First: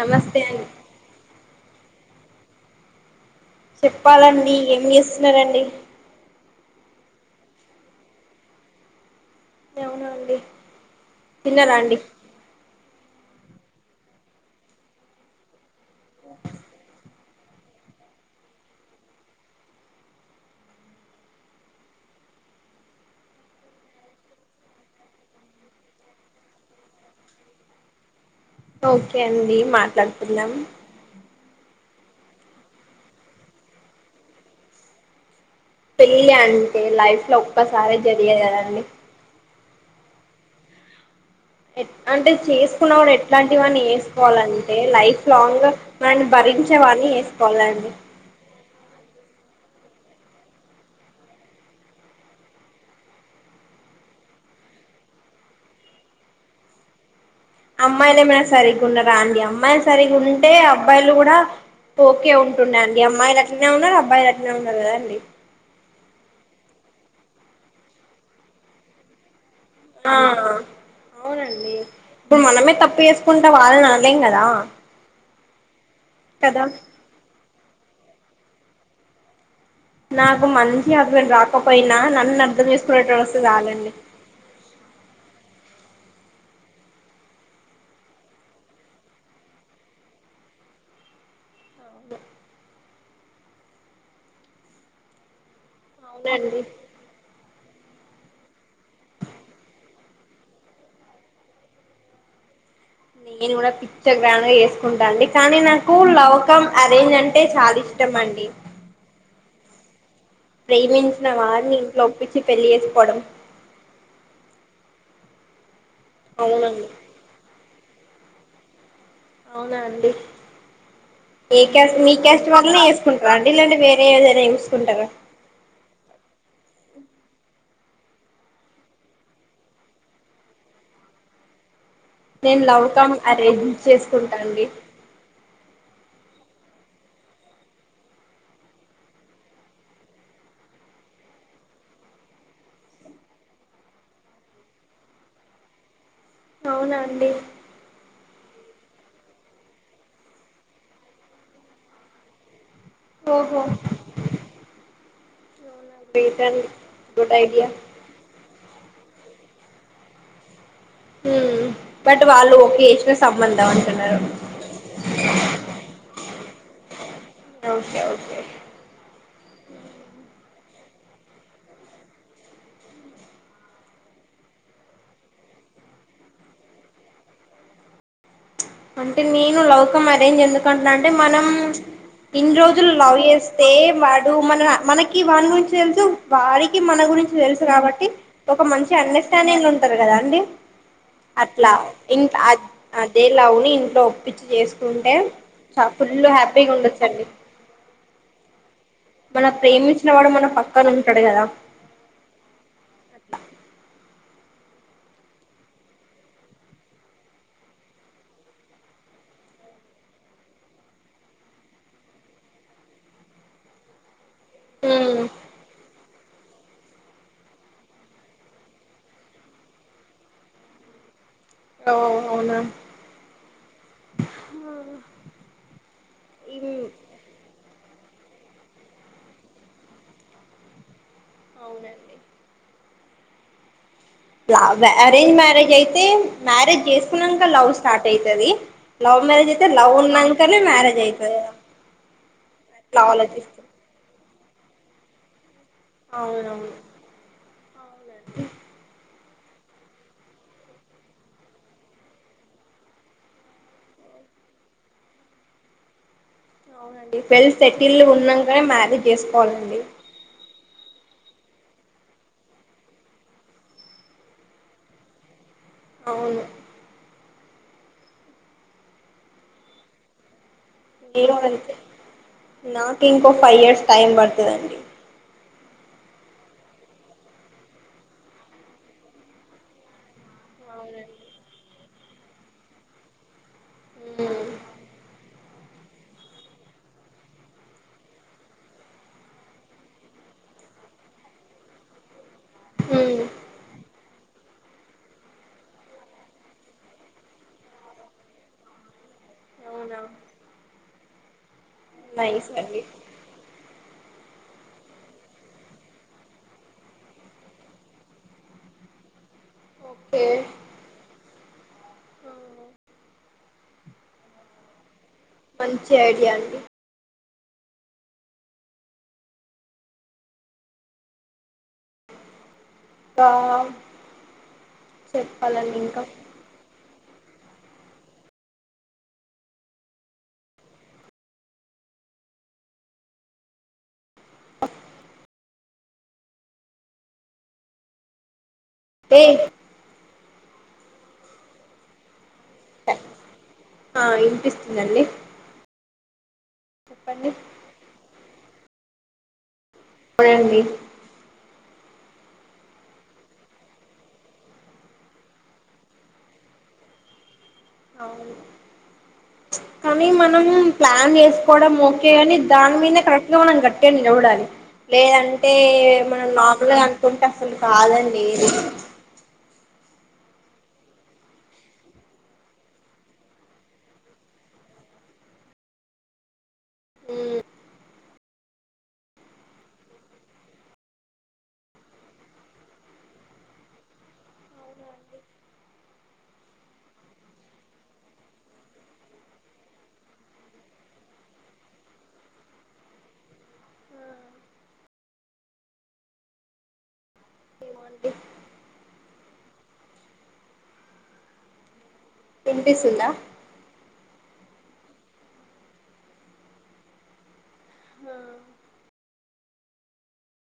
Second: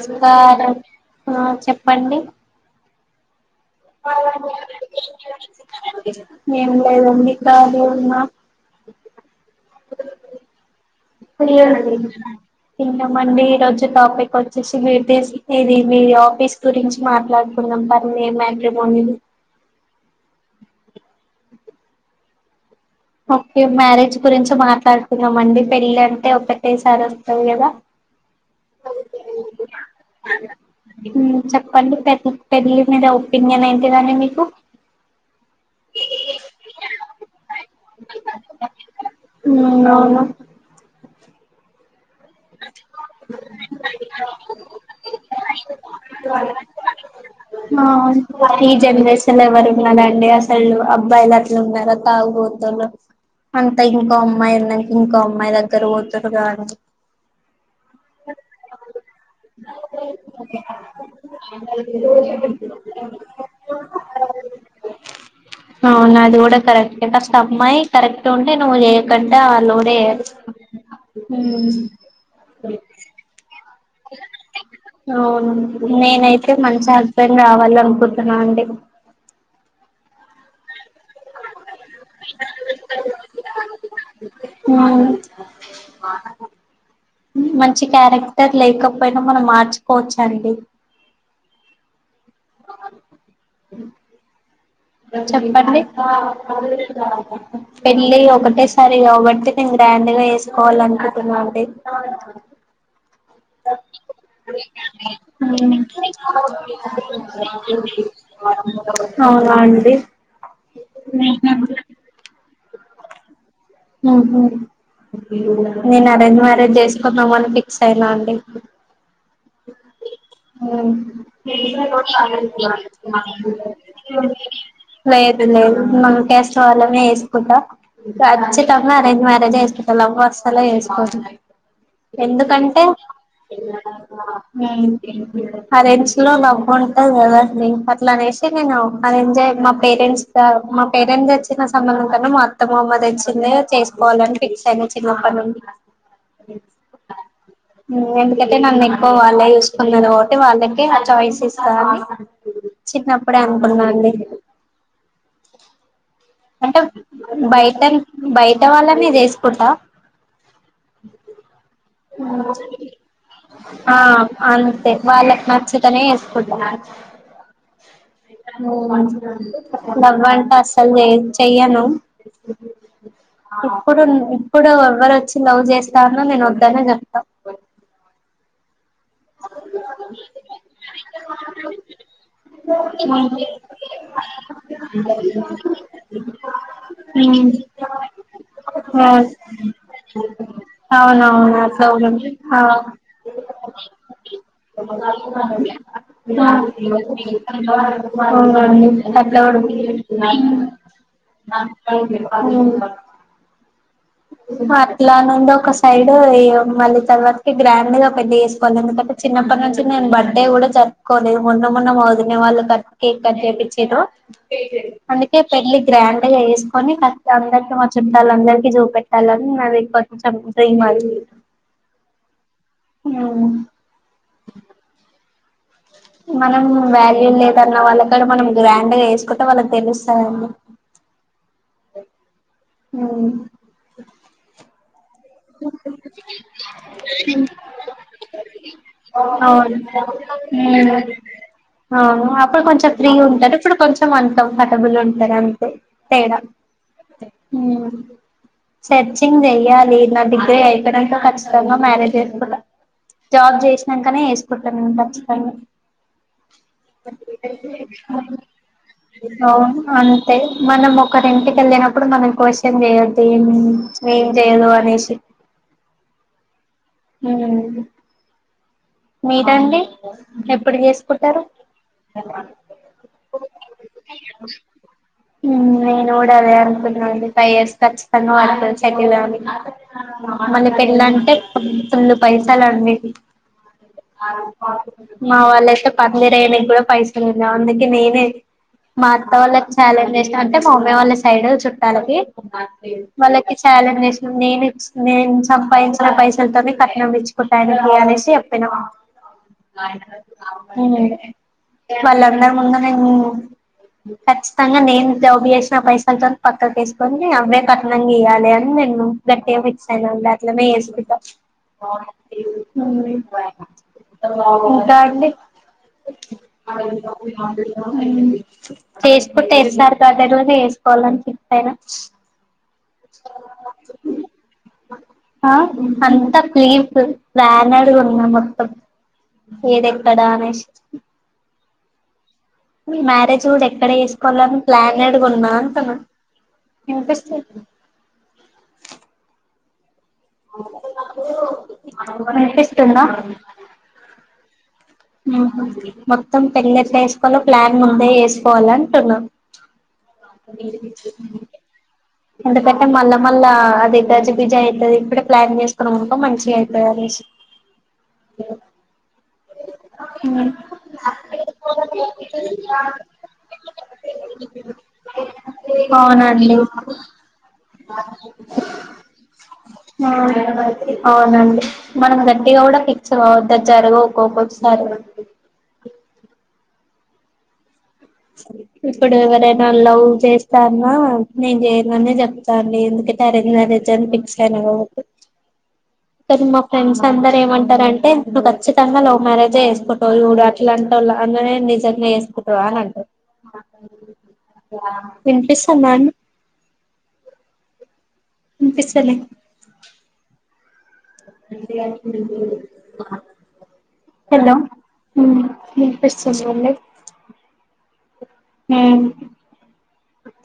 నమస్తే అండి ఆ చెప్పండి చెప్పాలండి ఏం చేస్తున్నారండి మేం కూడ్ లేదండి కాలి ఉన్నా అవునా అండి [unintelligible] అండి తింటామండి ఈ రోజు టాపిక్ వచ్చేసి మీరు D C P U office గురించి మాట్లాడుకున్నారు మట్రి బ [unintelligible] ఓకే మ్యారేజ్ గురించి మాట్లాడుకుందామండి పెళ్ళి అంటే ఒకటేసారి వస్తది కదా ఓకే అండి మాట్లాడుకుందాం పళ్ళి పె పెళ్ళి మీద ఒపీనియన్ ఏంటిదండి మీకు పెళ్ళి అంటే లైఫ్ లో ఒక్కసారే జరిగేది కదండి ఉమ్ అవును ఎ అంటే చేసుకున్న వాడు ఎట్లాంటివాన్ని చేసుకోవాలంటే లైఫ్ లాంగ్ మనని భరించే వాన్ పెళ్లి చేసుకోవాలండి వారి అసలు ఎవరున్నారండి అసలు అబ్బాయిలు అట్లా ఉన్నారా తాగుబోతోళ్లు అంతా ఇంకో అమ్మాయి ఉన్నా ఇంకో అమ్మాయి దగ్గరకి పోతరు కాని అమ్మాయిలు ఏమైనా సరిగ్గా ఉన్నారా అండి అమ్మాయిలు సరిగ్గా ఉండుంటే అబ్బాయిలు కూడా ఓకే ఉంటు అండి అమ్మాయిలు అట్లనే ఉన్నారు అబ్బాయిలు అట్లనే ఉన్నారు కదా అండి అవును అది కూడా కరక్ట్ ఇంటస్ట్ అమ్మాయి కరెక్ట్ ఉంటే నువ్వు చేయకంటే ఆళ్ళు కూడా ఆ చేయరు అవునండి హ్మ్ ఇప్పుడు మనమే తప్పు చేసుకుంటా వాళ్ అవును నేనైతే కదా మంచి హస్బెండ్ రావాలను ప్రొద్దున అండి నాకు మంచి హస్బెండ్ రాకపోయినా నన్ను అర్థం చేసుకునేటోడు వస్తే చాలండి మ్మ్ మంచి క్యారెక్టర్ లేకపోయినా మనం మార్చుకోవచ్చు అండి చెప్పండి అవునండి పెళ్ళి ఒకటేసారి కాబట్టి నేను గ్రాండ్గా చేసుకోవాల అనుకుంటున్నా అండి నేను కూడా పిచ్చ గ్రాండ్ గా చేసుకుంటా అండి కానీ నాకు లవ్ కమ్ అరేంజ్ అంటే చాలా ఇష్టం మండి అవునా అండి ప్రేమించిన వారిని ఇంట్లో ఒప్పించి పెళ్లి చేేసుకోవడం ఉహు నేను అరేంజ్ మ్యారేజ్ అవునండి చేసుకుందామని ఫిక్స్ అయినా అండి అవునా అండి ఏ క్యాస్ట్ మీ క్యాస్ట్ వాళ్ళనే చేసుకుంటారా అండి లేదా వేరే ఏదైనా చూసుకుంటారా లేదు లేదు మన క్యాస్ట్ వాళ్లనే చేస్ కుంటా ఖచ్చితంగా అరేంజ్ మ్యారేజే చేసుకుంటా లవ్ అస్సలే చేసుకోను నేను ఎందుకంటే లవ్ కమ్ అరేంజ్ చేసుకుంటా అండి మ్మ్ అరెంజ్ లో లవ్ ఉంటది కదండి అట్లా అనేసి నేను అరెంజే మా పేరెంట్స్గా మా పేరెంట్స్ తెచ్చిన సంబంధం కన్నా మా అత్తమామల తెచ్చిందే చేసుకోవాలని ఫిక్స్ అయిన చిన్నప్పటి నుండి అవునా అండి మ్మ్ ఎందుకంటే నన్ను ఎక్కువ వాళ్ళే చూసుకున్నారు కాబట్టి వాళ్ళకే ఆ చాయిస్ ఇస్తా అని చిన్నప్పుడే ఓహో అనుకున్నా అండి గ్రేట్ అండి అంటే గుడ్ ఐడియా బైట బై బయట వాళ్లనే చేసుకుంటా బట్ వాళ్ళు ఓకే చేసిన సంబంధం ఆ అంటున్నారు అంతే వాళ్ళకి నచ్చితనే చేస్ కుంటున్నారు ఓకే ఓకే మ్మ్ లవ్ అంటే అసల్ చేయను చెయ్యను ఇప్పుడున్ ఇప్పుడు ఎవరు వచ్చి లవ్ చేస్తా అన్నా నేను వద్దనే చెప్తా అంటే నేను లవ్ కమ్ అరేంజ్ అని ఎందుకంటున్నా అంటే మనం ఇన్ని రోజులు లవ్ చేస్తే వాడు మన మనకి వాని గురించి ఏం తెలుసు వాడికి మన గురించి తెలుసు కాబట్టి ఒక మంచి అండర్స్టాండింగ్ ఉంటది కదా అండి అవునవును అట్లా ఆ ఇంట్ అదేలవుని ఇంట్లో ఒప్పించి చేసు ఉండొచ్చండి [inaudible] మన ప్రేమించిన వాడు మన ది పక్కన ఉంటాడు కదా [inaudible] అట్లా నుండి ఒక సైడ్ మళ్ళీ తర్వాత గ్రాండ్ గా పెళ్లి చేసుకోవాలి ఎందుకంటే చిన్న ప్పటి నుంచి నేను బర్త్డే కూడా జరుపుకోలేదు మొన్న మొన్న మా వొదిన వాళ్ళు కట్ కేక్ కట్ చేపించుండ్రు అందుకే పెళ్లి గ్రాండ్ గా చేసుకొని ఫ అందరికి మా చుట్టాలు అందరికి చూపెట్ అలా నవేక్వ డ్రైంగ్ మ ఉ ఆ అవునా ఈ మనం వాల్యూ లేదన్న వాళ్ళ కాడ మనం గ్రాండ్ గా చేసుకుంటే వాళ్ళకి తెలుస్తాందండి అవునండి హ్మ్మ్ అరేంజ్ మ్యారేజ్ అయితే మ్యారేజ్ చేసుకున్నాక లవ్ స్టార్ట్ అయితది లవ్ మ్యారజయితే అవును లవ్ ఉన్నంకానే మ్యారేజ్ అ యితది అ అప్పుడు కొంచెం ఫ్రీ ఉంటారు ఇప్పుడు కొంచెం అ కంఫర్టబుల్ ఉంటారు అంతే తేడా అవునవును సర్చ్ ఇంగ్ చెయాలి నా డిగ్రీ అయిపోయిడాంతో ఖచ్చితంగా మ్యారేజ్ చేసుకుంట జాబ్ చేసినాకనే వేసుకుంటాను నేను ఖచ్చితంగా అవునండి వెల్ సెటిల్ ఉన్నాకనే మ్యారేజ్ అవును చేసుకోవాలండి అంతే మన ఒకరి ఇంటికి వెళ్ళినప్పుడు మనం క్వశ్చన్ చేయొద్దు ఏ ఏం చేయదు అనేసి అవును హ్మ్మ్ మీదండి ఎప్పుడు నేను చేసుకుంటారు [inaudible] అంతే నాకు ఇంకో ఫైవ్ ఇయర్స్ టైం పడుతదండి అను ఫైవ్ ఇయర్స్ ఖచ్చితంగా వాడు చదువాలి మళ్ళీ పెళ్ళి అవునండి అంటే సలు పైసలు ఏడివి మ్మ్ మా వాళ్ళయితే పందిరి వేయడానికి కూడా పైసలు ఉ అందుకే నేనే మా అత్త వాళ్ళకి చఛాలెంజ్ చేస్తా అంటే మా అమ్మీ వాళ్ళ సైడ్ చుట్టాలకి మ్మ్ వాళ్ళకి ఛాలెంజ్ చేసినాను నేను నేను సంపాదించిన పైసలతోనే కట్నం ఇచ్చుకుంటాను అనేసి అవునా హ్మ్మ్ నైస్ వాళ్ళందరి ముందు అండి నేను ఖచ్చితంగా నేను జాబు చేసిన పైసలతో పక్కకు తీసుకొని అవ్వే కట్నంగా ఇయ్యాలి అని మరి నువ్వు ఎట్లా ఓకే చేసుకున్నావ్ అట్లనే చేసుకుంటా ఉడి [inaudible] మంచి ఐడియా అండి చేసుకుంటే వస్తారు కద రోజు వేసుకోవాలని అనిపిత్తారు ఇంకా ఆ చెప్పాలండి ఇంకా అంత కేర్ఫుల్ [unintelligible] కూడా [unintelligible] ఏదేక్కడనేసి మీ మ్యారేజ్ కూడా ఎక్కడ వేసుకోవాలని ప్లాన్ అడుగున్నా అను ఎంతిస్తావ్ [inaudible] మపిస్ ఉందా ఆ వినిపిస్తుందండి మొత్తం పెళ్ళి ఎట్లా చెప్పండి చేసుకోవాలో ప్లాన్ ముందే వేసు పోలంటున్నా అవునండి ఎందుకంటే మళ్ళ మళ్ళ అది గజి బిజి అవుతుంది ఇప్పుడే ప్లాన్ చేసుకున్నాం అనుకో మంచిగా అవుతది అనే అవును కానీ మనం ప్లాన్ చేసుకోవడం ఓకే అని దాని మీద కరెక్ట్ గా మనం గట్టిగా నిలబడాలి లేదంటే మనం అవునండి నార్మల్గా అనుకుంటే అసలు కాదండి ఇది అవునండి మనం గట్టిగా కూడా ఫిక్స్ కావద్దా జరగవు ఒక్కొక్కొక్కసారి ఇప్పుడు ఎవరైనా లవ్ చేస్తా అన్నా నేను చేయననే చెప్తాండి ఎందుక ఆరెంజ్ మ్యారేజ్ అని పిక్సయిన కానీ మా ఫ్రెండ్స్ అందరు ఏమంటరంటే నువు ఖచ్చితంగా లవ్ మ్యారేజే చేసుకుంటవు జూడు అట్ల అంటవు అన్లనే నిజంగా చేసుకుంటవా అని అంటరు విన్పిస్తందండి ఏమోండి వినిపిస్తలే మీరు గని విన్పిసుందా హలో హు వినిపిస్తుందండి హ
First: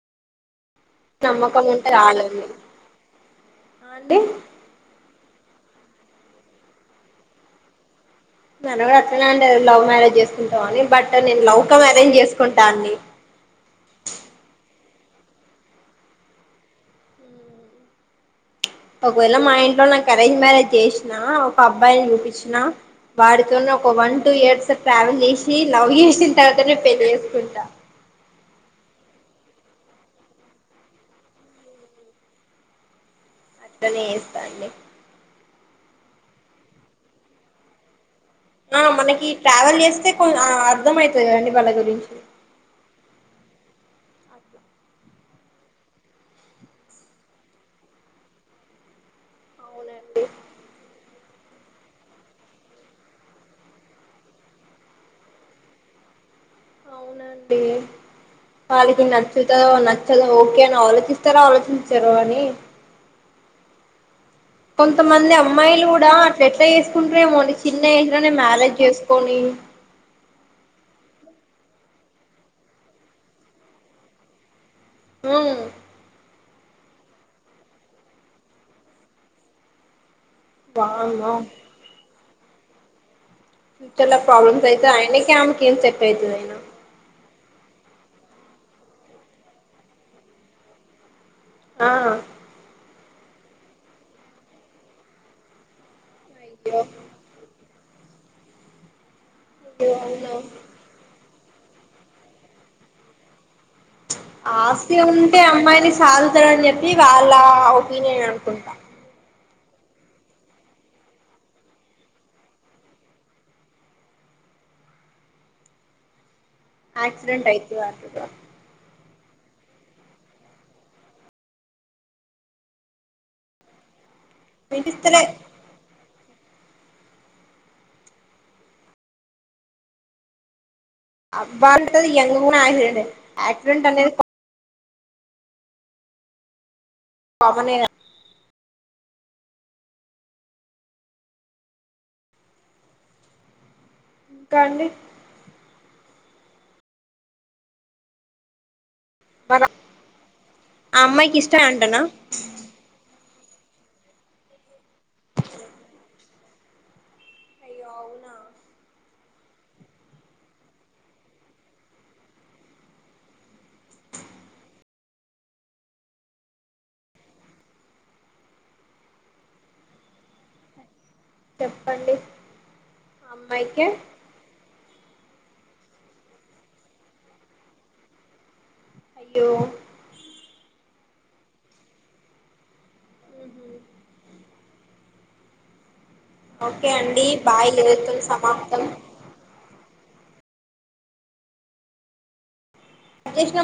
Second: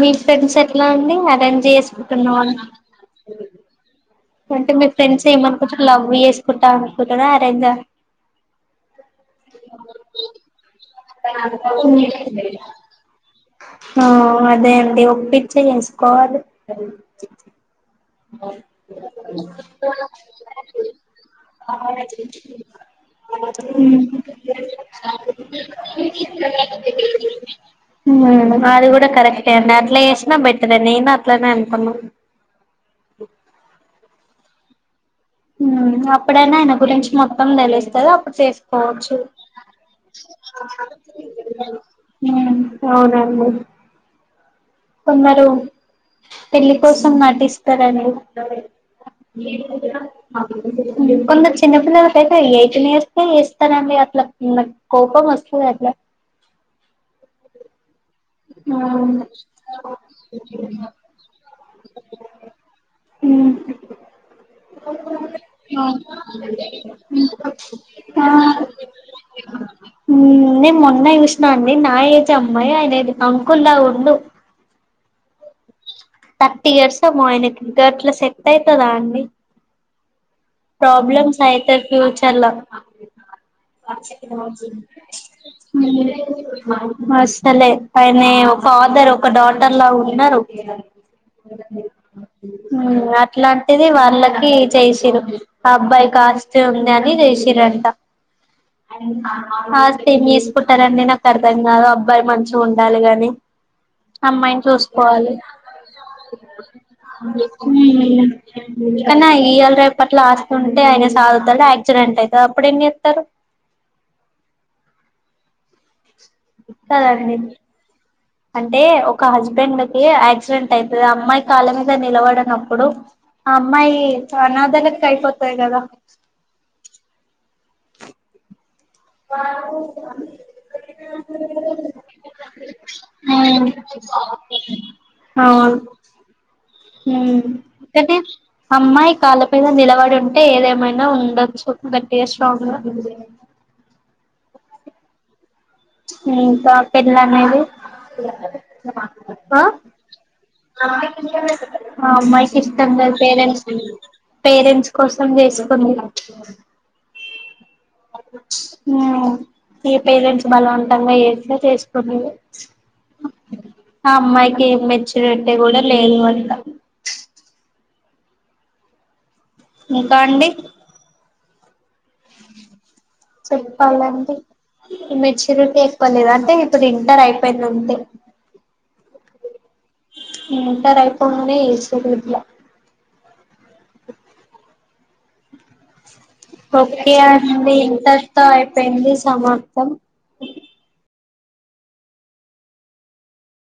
మీ ఫ్రెండ్స్ ఎట్లా అండి నమ్మకం అరేంజ్ ఉంటే చేసుకుంటున్నావా రాదండి ఆ అండి అంటే మీ ఫ్రెండ్స్ ఏమనుకుంటూరు లవ్ చేసుకుంటా అనుకుంటురా అరేంజ నన్ను కూడా అట్లనే అండేది లవ్ మ్యారేజ్ చేసుకుంటావు అని బట్ నేను లవ్ కమ్ అరేంజ్ చేసుకుంటా అండి ఆ అదే అంటే ఒపిక్ చేస్కోవాలి ఒకవేళ మా ఇంట్లో నాకు అరేంజ్ మ్యారేజ్ చేసిన ఒక అబ్బాయిని చూపించిన వాడితోని ఒక వన్ టూ ఇయర్స్ ట్రావెల్ చేసి లవ్ చేసిన తర్వాత నే పెళ్లి చేసుకుంటా అది కూడా కరెక్ట్ టె అండి అట్లా చేసినా బేటరే నేను అట్లానే అనుకున్నా అట్లనే చేస్తా అండి అప్పుడైనా ఆయన గురించి మొత్తం తెలుస్తాది ఆ చేసుకోవచ్చు మనకి ట్రావెల్ చేస్తే కొ అర్థం అయితది కదండి వాళ్ళ గురించి ఉమ్ అవున నన్ను కొందరు పెళ్లి కోసం నాటిస్తారండి లెండి కొందరు చిన్న పిల్లలకైతే ఎయిటీన్ ఇయర్స్ కే చేస్తారండి అట్లా కోపం వస్తుంది అట్లా అవునండి ఆ వాళ్ళకి నచ్చుతదో నచ్చదొ ఓకే అని ఆలోచిస్తారో ఆలోచించారో అని కొంతమంది అమ్మాయిలు కూడా అట్ల ఎట్లా చేసుకుంటారేమో అండి చిన్న ఏజ్ లోనే మ్యారేజ్ చేసుకని నేను మొన్న చూసినా అండి నా ఏజ్ అమ్మాయి ఆయన అంకుల్లా ఉండు ఉ థర్టీ ఇయర్స్ మో ఆయనకి గట్ల సెట్ అయితదా అండి వామ్మో ప్రాబ్లమ్స్ అయితే ఫ్యూచర్ ల ఫ్యూచర్ లో ప్రాబ్లమ్స్ అయితే ఆయనకి ఆమెకి ఏం సెట్ అయితది అయినా మస్ తలే ఆయనే ఒక ఫాదర్ ఒక డాటర్ లా ఉన్నారు ఆ అట్లాంటిది వాళ్ళకి చేసిరు ఆ అబ్బాయికి అస్తి అయ్యో ఉంది అని చేసిరంట అయ్యో ఆస్తి ఏం అవునా చేసుకుంటారండి నాక్ అర్థంకాదు అబ్బాయి మంచిగా ఉండాలి గని అమ్మాయిని ఆస్తి చూసుకోవాలి ఉంటే అమ్మాయిని సాదుతారని చెప్పి వాళ్ళ ఒపీనియన్ అనుకుంటా కని ఆ ఇయాల రేపట్లా ఆస్తుంటే ఆయన సాదుతారు యాక్సిడెంట్ అయితది అప్పుడు ఏం చేత్తరు కదండి యాక్సిడెంట్ అయితది అంటుర్రు అంటే ఒ ఒక హస్బెండ్ కి యాక్సిడెంట్ అయితది అమ్మాయి కళ్ళ మీద నిలబడనప్పుడు ఆ అమ్మాయి అనాధ లెక్క వినిపిస్తలే అయిపోతాయి కదా [unintelligible] అబత యంగ్ కూడా యాడెంట్ యాక్సిడెంట్ అనేది అవును ఉ కామనే కదా కంటే అమ్మాయి కళ్లా పైన నిలబడి ఉంటే ఏదేమైనా ఉండొచ్చు గట్టిగా స్ట్రాంగ్ ఉ ఇంకా అండి ఇంకా పెిళ్ల అనేది మరి ఆ అమ్మాయికి ఇష్టమే అంటనా ఆ అమైకి ఇష్టంలేదు పేరెంట్స్ పేరెంట్స్ కోసం చేసుకుంది అయ్యో అవునా ఏ పైరేంట్స్ బలవంతంగా ఏస్తే చేసుకున్నా ఆ అమ్మాయికి మెచ్చురిటీ కూడా లేదు అంట ముకాండి చెప్పండి ఆ అమ్మాయికే చెప్పాలండి మెచ్యూరిటీ ఎక్కువలేదు అంటే ఇప్పుడు ఇంటర్ అయిపోయింది ఉంటే అయ్యో ఇంటర్ అయిపోగనేజేశి ఓకే బాయ్ అండి లేదతో ఇంతర్తో సమాప్తం అయిపోయింది సమాప్తం కట్ చేసిన